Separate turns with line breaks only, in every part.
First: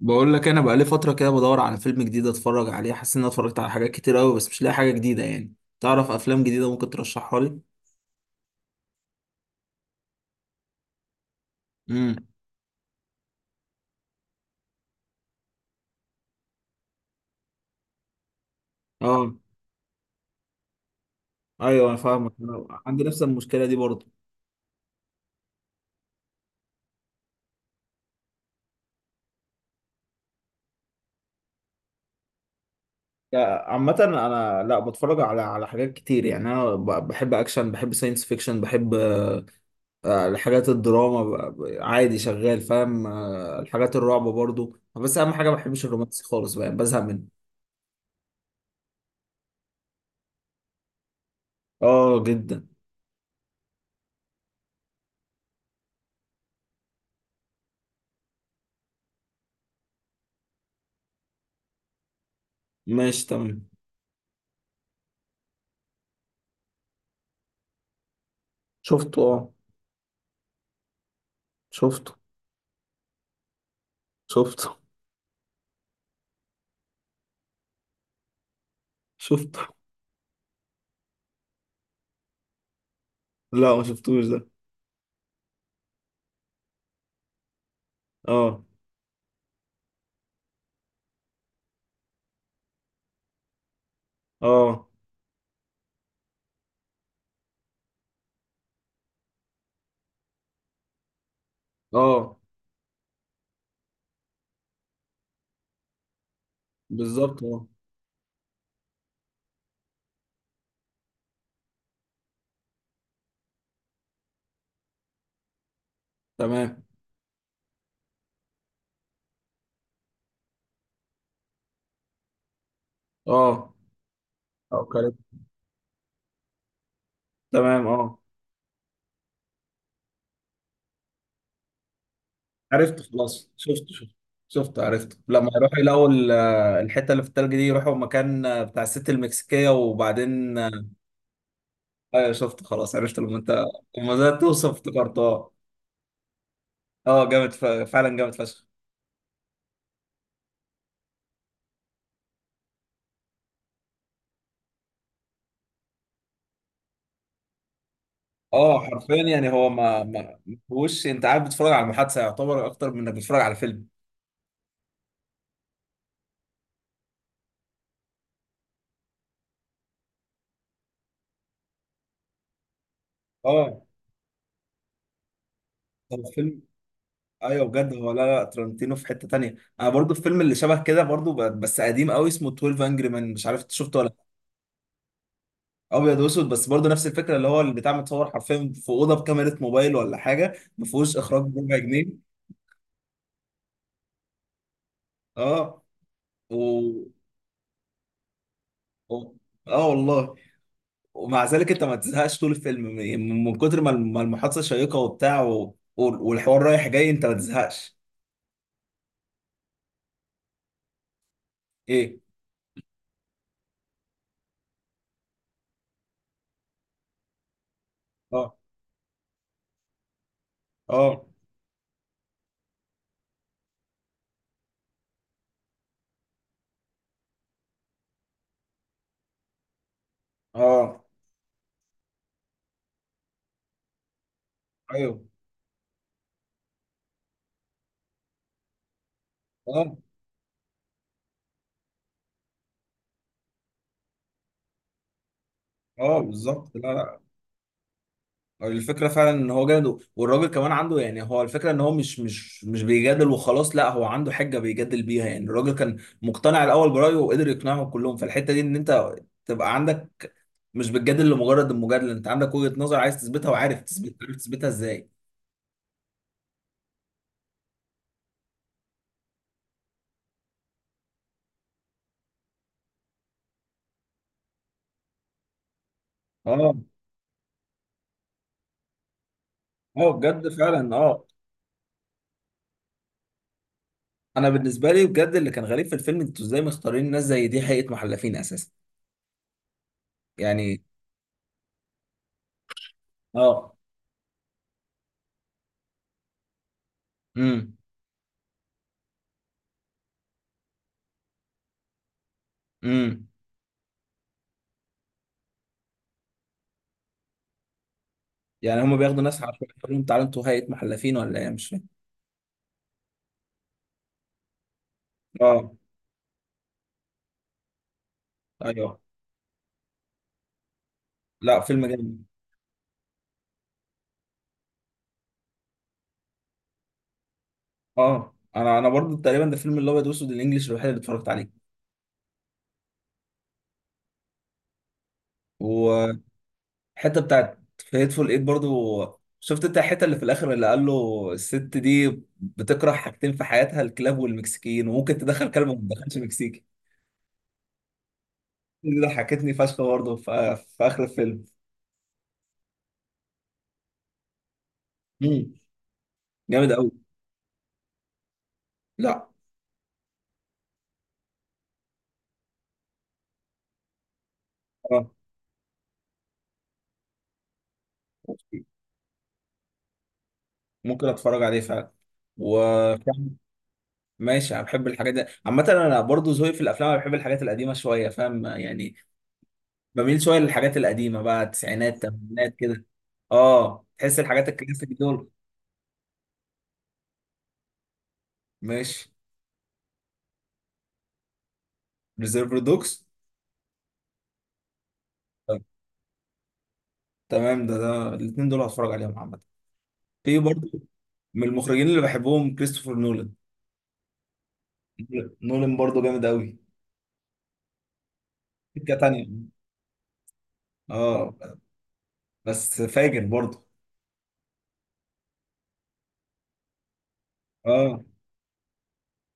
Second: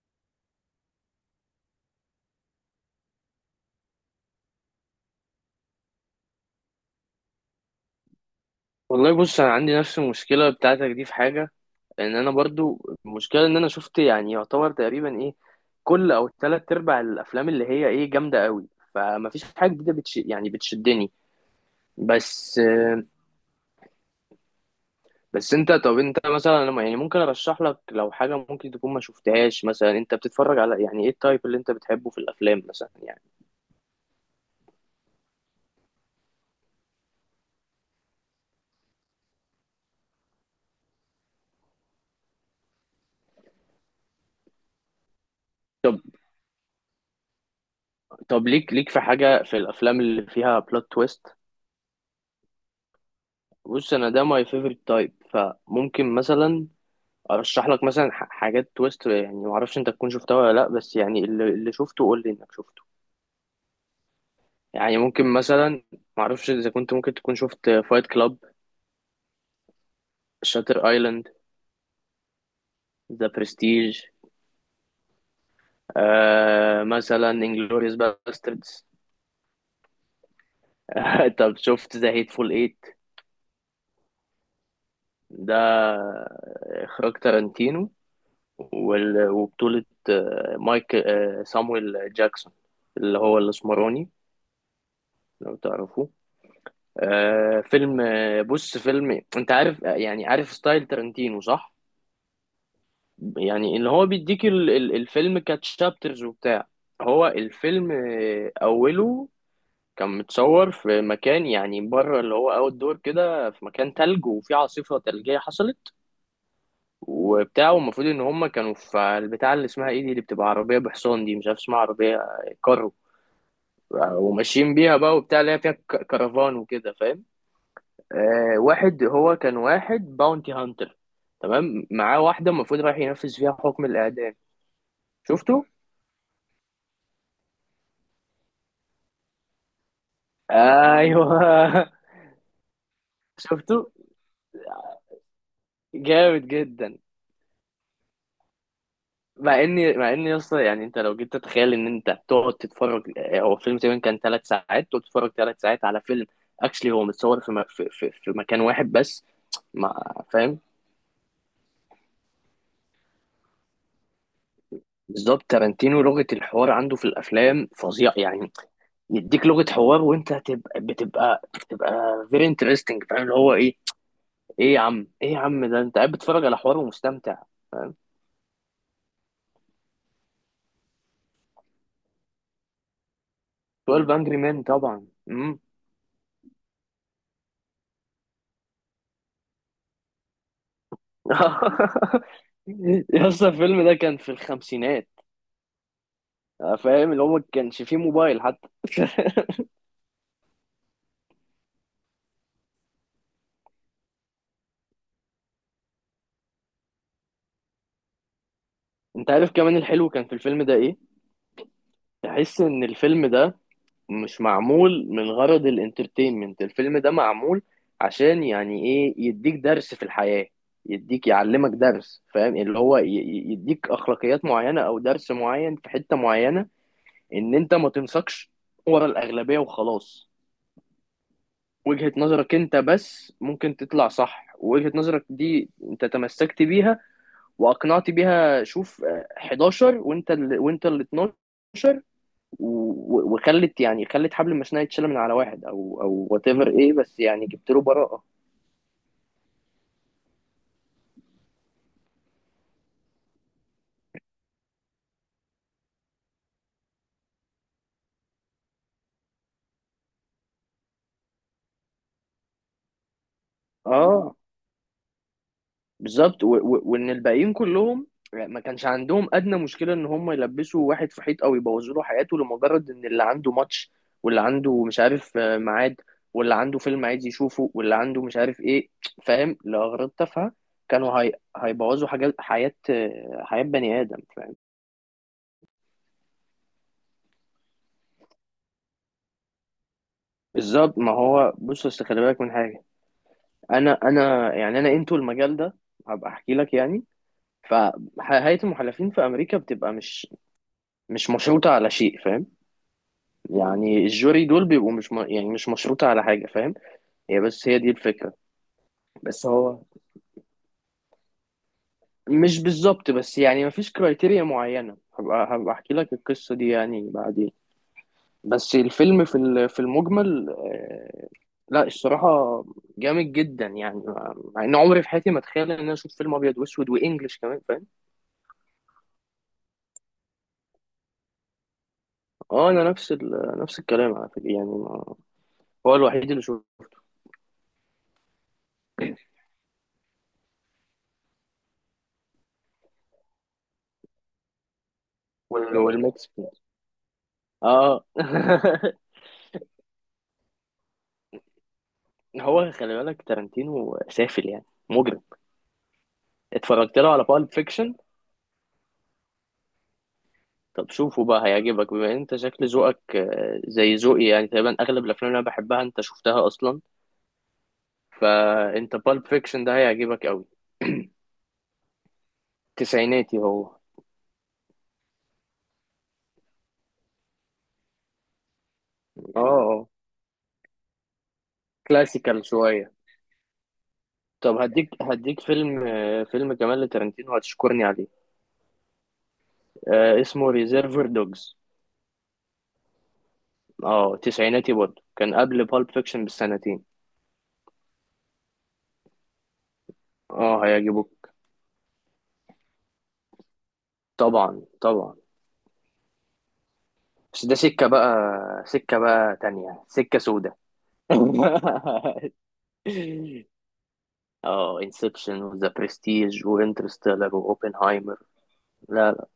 بقول لك انا بقالي فتره كده بدور على فيلم جديد اتفرج عليه، حاسس ان انا اتفرجت على حاجات كتير قوي بس مش لاقي حاجه جديده يعني. تعرف افلام جديده ممكن ترشحها لي؟
والله بص، انا عندي نفس المشكله بتاعتك دي في حاجه.
امم
ان انا برضو المشكله ان انا شفت، يعني يعتبر تقريبا ايه، كل او ثلاث ارباع الافلام اللي هي ايه جامده قوي، فما
اه،
فيش حاجه جديده يعني بتشدني.
ايوه انا فاهمك،
بس
أنا عندي نفس المشكله دي برضه.
بس انت، طب انت مثلا، أنا يعني ممكن ارشح لك لو حاجه ممكن تكون ما شفتهاش. مثلا انت بتتفرج على يعني ايه، التايب اللي انت بتحبه في الافلام مثلا يعني؟
لا، عامة أنا لا بتفرج على حاجات كتير. يعني أنا بحب أكشن، بحب ساينس فيكشن، بحب الحاجات الدراما، عادي شغال فاهم، الحاجات الرعب برضه. بس أهم حاجة ما بحبش الرومانسي خالص، بقى بزهق منه.
طب ليك في حاجه في الافلام اللي فيها بلوت تويست.
آه جدا.
بص انا ده ماي فيفورت تايب، فممكن مثلا ارشح لك مثلا حاجات تويست، يعني ما اعرفش انت تكون شفتها ولا لا، بس يعني اللي شفته قول لي انك شفته.
ماشي تمام.
يعني ممكن مثلا ما اعرفش اذا كنت ممكن تكون شفت فايت كلاب،
شفته آه.
شاتر ايلاند،
شفته.
ذا برستيج،
شفته.
آه مثلا انجلوريوس باستردز.
شفته.
طب شفت ذا هيتفول ايت؟
لا ما شفتوش ده.
ده اخراج تارانتينو،
اه.
وبطولة مايك، سامويل جاكسون، اللي هو الاسمراني،
اه.
لو تعرفوه. آه فيلم، آه بص، فيلم انت عارف، يعني عارف ستايل تارنتينو صح؟
اه
يعني اللي هو بيديك الفيلم كتشابترز وبتاع. هو
بالظبط اه.
الفيلم، اوله كان متصور في مكان يعني بره، اللي هو اوت دور كده، في مكان تلج، وفي عاصفة تلجية حصلت
تمام
وبتاع. والمفروض ان هم كانوا في البتاع اللي اسمها ايه دي، اللي بتبقى عربية بحصان دي، مش عارف اسمها، عربية، كارو.
اه.
وماشيين
او
بيها
كاريت.
بقى وبتاع، اللي هي فيها كرفان وكده، فاهم؟
تمام اه.
آه واحد هو كان واحد باونتي هانتر، تمام، معاه واحدة المفروض رايح
عرفت
ينفذ
خلاص،
فيها حكم
شفت شفت.
الإعدام.
شفت عرفت لما
شفته؟
يروح يلاقوا الحته اللي في التلج دي، يروحوا مكان بتاع الست المكسيكيه وبعدين.
أيوه.
ايوه شفت خلاص، عرفت لما انت
شفته؟
لما بدات توصف افتكرت اه.
جامد جدا.
اه جامد فعلا جامد فشخ.
مع إني يا اسطى، يعني أنت لو جيت تتخيل إن أنت تقعد تتفرج، هو فيلم تقريبا كان 3 ساعات. تقعد تتفرج 3 ساعات على فيلم اكشلي هو متصور في, م... في, في, في مكان
اه
واحد
حرفيا،
بس.
يعني هو
مع
ما
فاهم،
هوش، انت قاعد بتتفرج على المحادثه يعتبر اكتر من انك بتتفرج على فيلم.
بالظبط، تارانتينو لغة الحوار عنده في الأفلام فظيع يعني. يديك لغه حوار، وانت هتبقى بتبقى بتبقى فيري انترستنج، فاهم؟ اللي هو ايه،
اه
ايه يا عم، ايه يا عم، ده انت قاعد
هو
بتتفرج على
فيلم.
حوار ومستمتع.
ايوه بجد هو، لا لا ترنتينو في حته تانية. انا برضو الفيلم اللي شبه كده برضو، بس قديم قوي، اسمه 12 انجري مان. مش عارف إنت شفته ولا
12
لأ.
انجري مان طبعا، امم.
ابيض واسود بس برضو نفس الفكره، اللي هو البتاع متصور حرفيا في اوضه بكاميرا موبايل ولا حاجه، ما فيهوش اخراج بربع جنيه.
يا اسطى، الفيلم ده كان في الخمسينات،
اه و...
فاهم؟ اللي هو ما كانش فيه موبايل حتى.
و... اه والله. ومع ذلك انت ما تزهقش طول الفيلم، من من كتر ما ما المحادثه شيقه وبتاع والحوار رايح جاي انت ما تزهقش.
انت عارف كمان الحلو كان في الفيلم ده ايه؟
ايه.
تحس ان الفيلم ده مش معمول من غرض الانترتينمنت، الفيلم ده معمول عشان
اه.
يعني ايه، يديك درس في الحياة.
اه.
يديك يعلمك درس، فاهم؟ اللي هو يديك اخلاقيات معينة او درس معين في حتة معينة، ان انت ما تنساقش ورا الاغلبية وخلاص.
اه.
وجهة نظرك انت بس ممكن تطلع صح، ووجهة نظرك
ايوه.
دي انت تمسكت بيها واقنعت بيها. شوف 11
اه.
وانت ال 12، وخلت يعني خلت حبل المسنه يتشال من على واحد، او
اه
او وات ايفر
بالظبط. لا
ايه،
لا،
بس يعني جبت له براءه.
الفكرة فعلا ان هو جامد، والراجل كمان عنده، يعني هو الفكرة ان هو مش بيجادل وخلاص، لا هو عنده حجة بيجادل بيها. يعني الراجل كان مقتنع الاول برأيه وقدر يقنعهم كلهم، فالحتة دي ان انت تبقى عندك، مش بتجادل لمجرد المجادلة، انت عندك وجهة نظر عايز تثبتها وعارف تثبت، عارف
اه
تثبتها ازاي.
بالظبط، وان الباقيين كلهم ما كانش عندهم ادنى مشكله ان هم يلبسوا واحد في حيط او يبوظوا له حياته، لمجرد ان اللي عنده ماتش، واللي عنده مش عارف، ميعاد، واللي
اه.
عنده فيلم عايز يشوفه، واللي عنده مش عارف ايه، فاهم؟ لاغراض
اه بجد
تافهه،
فعلا
كانوا
اه.
هيبوظوا حاجات حياه، حياه بني ادم،
انا
فاهم؟
بالنسبة لي بجد اللي كان غريب في الفيلم، انتوا ازاي مختارين ناس زي دي حقيقة محلفين اساسا؟ يعني.
بالظبط، ما هو بص، أصل خلي بالك من حاجه.
اه.
انا يعني، انا انتو المجال ده هبقى احكي لك يعني.
امم
فهيئة المحلفين في امريكا بتبقى مش مشروطة على شيء، فاهم؟
امم.
يعني الجوري دول بيبقوا مش م... يعني مش مشروطة على حاجة، فاهم؟ هي بس هي دي الفكرة.
يعني هما بياخدوا ناس
بس
عشان
هو
يقولوا لهم تعالوا انتوا هيئة محلفين، ولا ايه؟ مش فاهم.
مش بالظبط، بس يعني مفيش كرايتيريا معينة، هبقى
اه.
هبقى احكي لك القصة دي يعني بعدين. بس
ايوه.
الفيلم في المجمل، آه.
لا
لا
فيلم جامد.
الصراحة جامد جدا، يعني مع ان عمري في حياتي ما اتخيل ان انا اشوف فيلم ابيض واسود وانجلش كمان، فاهم؟
اه انا انا برضو تقريبا ده الفيلم الابيض واسود الانجليش الوحيد اللي اتفرجت عليه.
اه انا نفس نفس الكلام على فكره، يعني ما... هو
والحته
الوحيد اللي شو.
بتاعت في هيتفول ايت برضو، شفت انت الحته اللي في الاخر اللي قال له الست دي بتكره حاجتين في حياتها، الكلاب والمكسيكيين، وممكن تدخل كلب وما تدخلش
والمكسيكان.
مكسيكي.
اه.
دي ضحكتني فشخ برضو في اخر الفيلم.
هو خلي بالك تارانتينو سافل، يعني مجرم.
امم جامد قوي.
اتفرجت له على بالب فيكشن.
لا
طب شوفه بقى، هيعجبك بما ان انت شكل ذوقك زي ذوقي يعني، تقريبا
اه،
اغلب الافلام اللي انا بحبها انت شفتها اصلا، فانت بالب فيكشن ده هيعجبك قوي.
ممكن اتفرج عليه فعلا و
تسعيناتي هو، اه،
ماشي. انا بحب الحاجات دي عامة، انا برضو ذوقي في الافلام انا بحب الحاجات القديمة شوية، فاهم يعني؟
اه،
بميل شويه للحاجات القديمه بقى، التسعينات
كلاسيكال
الثمانينات كده.
شويه.
اه تحس الحاجات
طب
الكلاسيك
هديك
دول.
هديك فيلم، فيلم كمان لتارانتينو هتشكرني عليه،
ماشي.
اسمه ريزيرفر دوجز.
ريزيرف دوكس.
اه تسعيناتي برضه، كان
طب،
قبل بالب فيكشن بسنتين.
تمام ده، ده الاثنين دول هتفرج عليهم عامه. في
اه
برضه
هيعجبوك.
من المخرجين اللي بحبهم كريستوفر نولان.
طبعا طبعا.
نولان برضه جامد قوي،
بس ده سكة بقى،
سكه
سكة
تانيه
بقى تانية، سكة سودة.
اه. بس فاجر برضه.
اه، انسبشن وذا برستيج وانترستيلر
اه.
واوبنهايمر. لا لا،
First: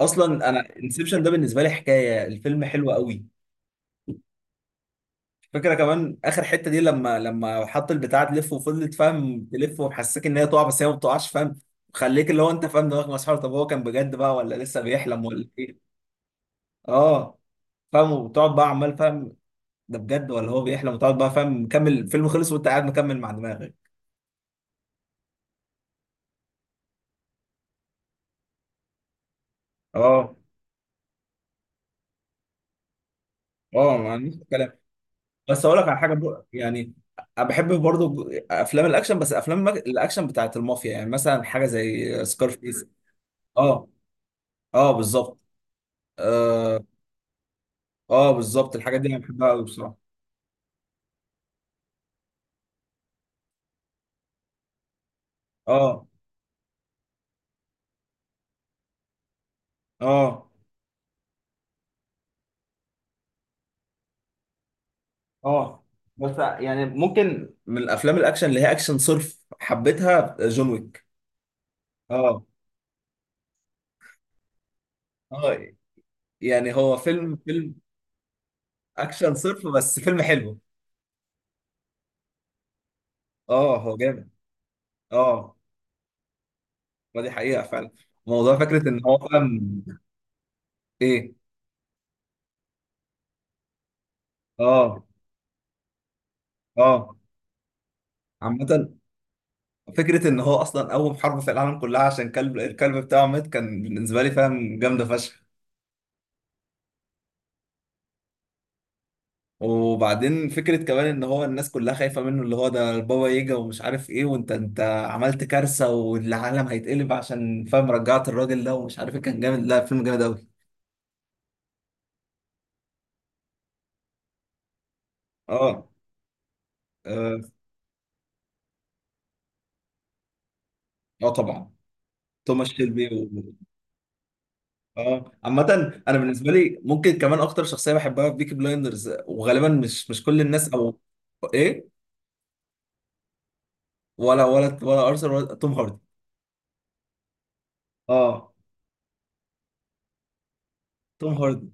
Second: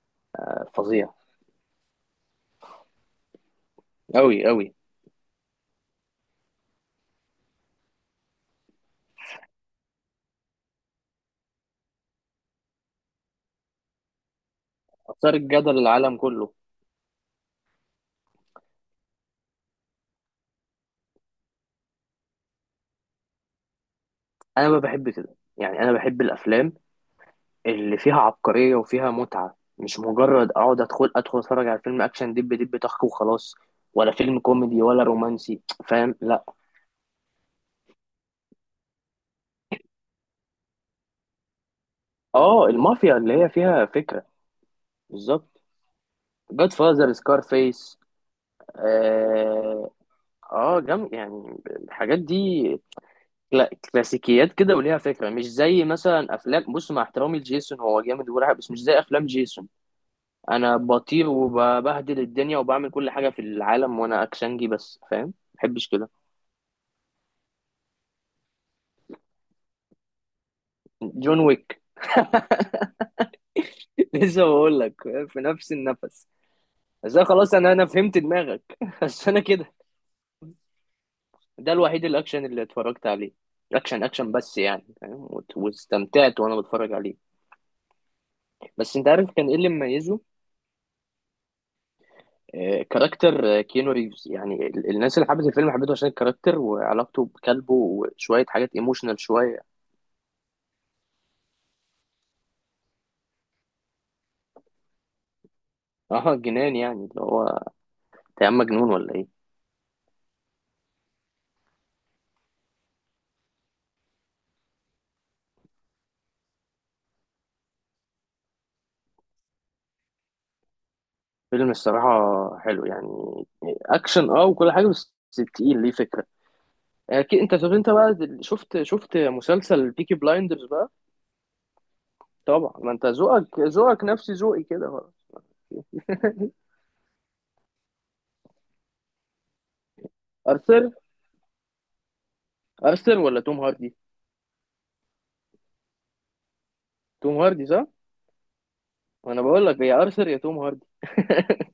اصلا انا
فظيع،
انسبشن ده بالنسبه لي حكايه، الفيلم حلو قوي.
أوي أوي.
فكرة كمان اخر حتة دي، لما لما حط البتاع تلف وفضلت فاهم تلف ومحسسك ان هي تقع بس هي ما بتقعش، فاهم؟ خليك اللي هو انت فاهم دماغك مسحور، طب هو كان بجد بقى ولا لسه بيحلم
أثار
ولا
الجدل
ايه؟
العالم كله.
اه فاهم، وتقعد بقى عمال فاهم، ده بجد ولا هو بيحلم، وتقعد بقى فاهم، مكمل الفيلم خلص وانت قاعد مكمل مع دماغك.
أنا ما بحب كده يعني، أنا بحب الأفلام اللي فيها عبقرية وفيها متعة، مش
اه.
مجرد اقعد ادخل اتفرج على فيلم اكشن دب دب طخ وخلاص.
اه ما
ولا
عنديش
فيلم
كلام.
كوميدي ولا رومانسي،
بس اقول لك على حاجة
فاهم؟ لا.
بقى، يعني انا بحب برضو افلام الاكشن، بس افلام الاكشن بتاعت المافيا، يعني مثلا حاجة زي
اه
سكارفيس.
المافيا اللي هي فيها
اه.
فكرة.
اه بالظبط.
بالظبط، جاد فازر، سكارفيس.
اه بالظبط الحاجات دي انا بحبها قوي
اه،
بصراحه.
اه، جم يعني الحاجات دي، كلاسيكيات كده وليها فكرة. مش زي
اه.
مثلا افلام، بص مع احترامي لجيسون، هو جامد ورعب، بس مش زي افلام جيسون
اه.
انا بطير وببهدل الدنيا وبعمل كل حاجة في العالم وانا اكشنجي بس، فاهم؟
اه.
محبش كده.
بس يعني ممكن من الافلام الاكشن اللي هي اكشن صرف حبيتها، جون ويك.
جون ويك.
اه.
لسه بقول لك، في
اه
نفس النفس.
يعني هو
بس أنا
فيلم
خلاص، انا
فيلم
انا فهمت دماغك. بس
اكشن
انا
صرف
كده،
بس فيلم حلو.
ده الوحيد الاكشن اللي اتفرجت عليه.
اه هو
اكشن
جامد.
اكشن، بس يعني فاهم،
اه
واستمتعت وانا بتفرج عليه.
ما دي حقيقه فعلا، موضوع فكره
بس
ان
انت
هو
عارف كان ايه اللي
فاهم.
مميزه؟
ايه.
كاركتر كيانو ريفز. يعني
اه.
الناس اللي حبت الفيلم حبته عشان الكاركتر
اه.
وعلاقته بكلبه وشويه
عامة
حاجات ايموشنال شويه.
فكرة إن هو أصلا أول حرب في العالم كلها عشان كلب، الكلب بتاعه مات، كان بالنسبة لي فاهم جامدة فشخ.
اه جنان يعني، اللي هو انت يا عم مجنون ولا ايه؟
وبعدين فكرة كمان ان هو الناس كلها خايفة منه، اللي هو ده البابا يجا ومش عارف ايه، وانت انت عملت كارثة والعالم هيتقلب عشان فاهم رجعت الراجل ده ومش عارف ايه، كان جامد. لا فيلم جامد قوي.
فيلم الصراحه حلو يعني، اكشن، اه، وكل حاجه، بس تقيل
اه.
ليه فكره.
اه.
اكيد انت، طب انت بقى شفت شفت مسلسل بيكي بلايندرز بقى؟
آه طبعا. توماس
طبعا، ما انت
شيلبي
ذوقك ذوقك نفس ذوقي كده بقى.
اه. عامة انا بالنسبة لي ممكن كمان اكتر شخصية بحبها في بيكي بلايندرز، وغالبا مش كل الناس،
ارثر؟
او ايه؟
ارثر ولا توم هاردي؟
ولا ارثر ولا توم هاردي.
توم هاردي صح.
اه.
انا بقول لك يا ارثر يا توم هاردي.
توم هاردي.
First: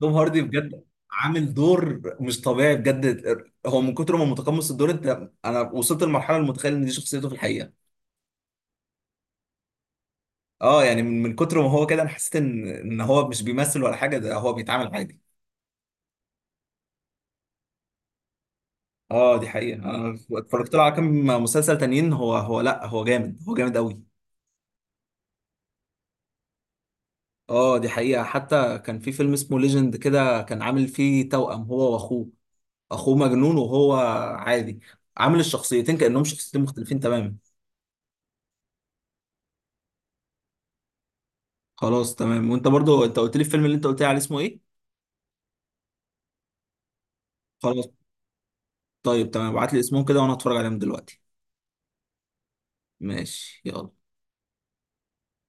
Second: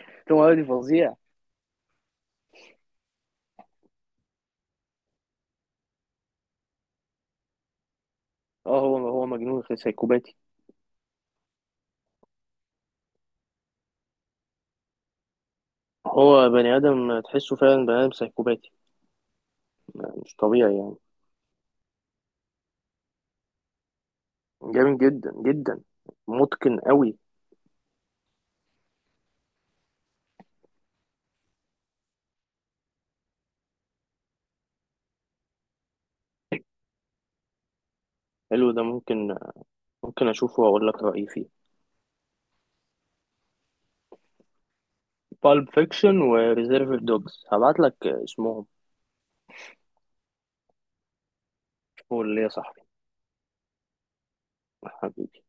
توم
توم
هاردي
هاردي
بجد،
فظيع.
عامل دور مش طبيعي بجد. هو من كتر ما متقمص الدور انت، انا وصلت لمرحله متخيل ان دي شخصيته في الحقيقه.
اه هو هو مجنون سايكوباتي.
اه يعني من من كتر ما هو كده، انا حسيت ان هو مش بيمثل ولا حاجه، ده هو بيتعامل عادي.
هو بني ادم تحسه فعلا بني ادم سايكوباتي.
اه دي حقيقه، انا
مش
اتفرجت
طبيعي
له على
يعني،
كام مسلسل تانيين، هو هو لا هو جامد، هو جامد قوي.
جامد جدا جدا، متقن قوي.
اه دي حقيقه، حتى كان في فيلم اسمه ليجند كده، كان عامل فيه توأم هو واخوه. اخوه مجنون وهو عادي، عامل الشخصيتين كأنهم شخصيتين مختلفين تماما.
حلو، ده ممكن، ممكن اشوفه واقول لك رايي فيه.
خلاص تمام. وانت برضو انت قلت لي الفيلم اللي انت قلت لي عليه اسمه ايه؟
بالب فيكشن وريزيرف دوجز هبعت
خلاص.
لك اسمهم.
طيب تمام، ابعت لي اسمهم كده وانا هتفرج عليهم دلوقتي.
قول لي يا صاحبي.
ماشي يلا.
حبيبي.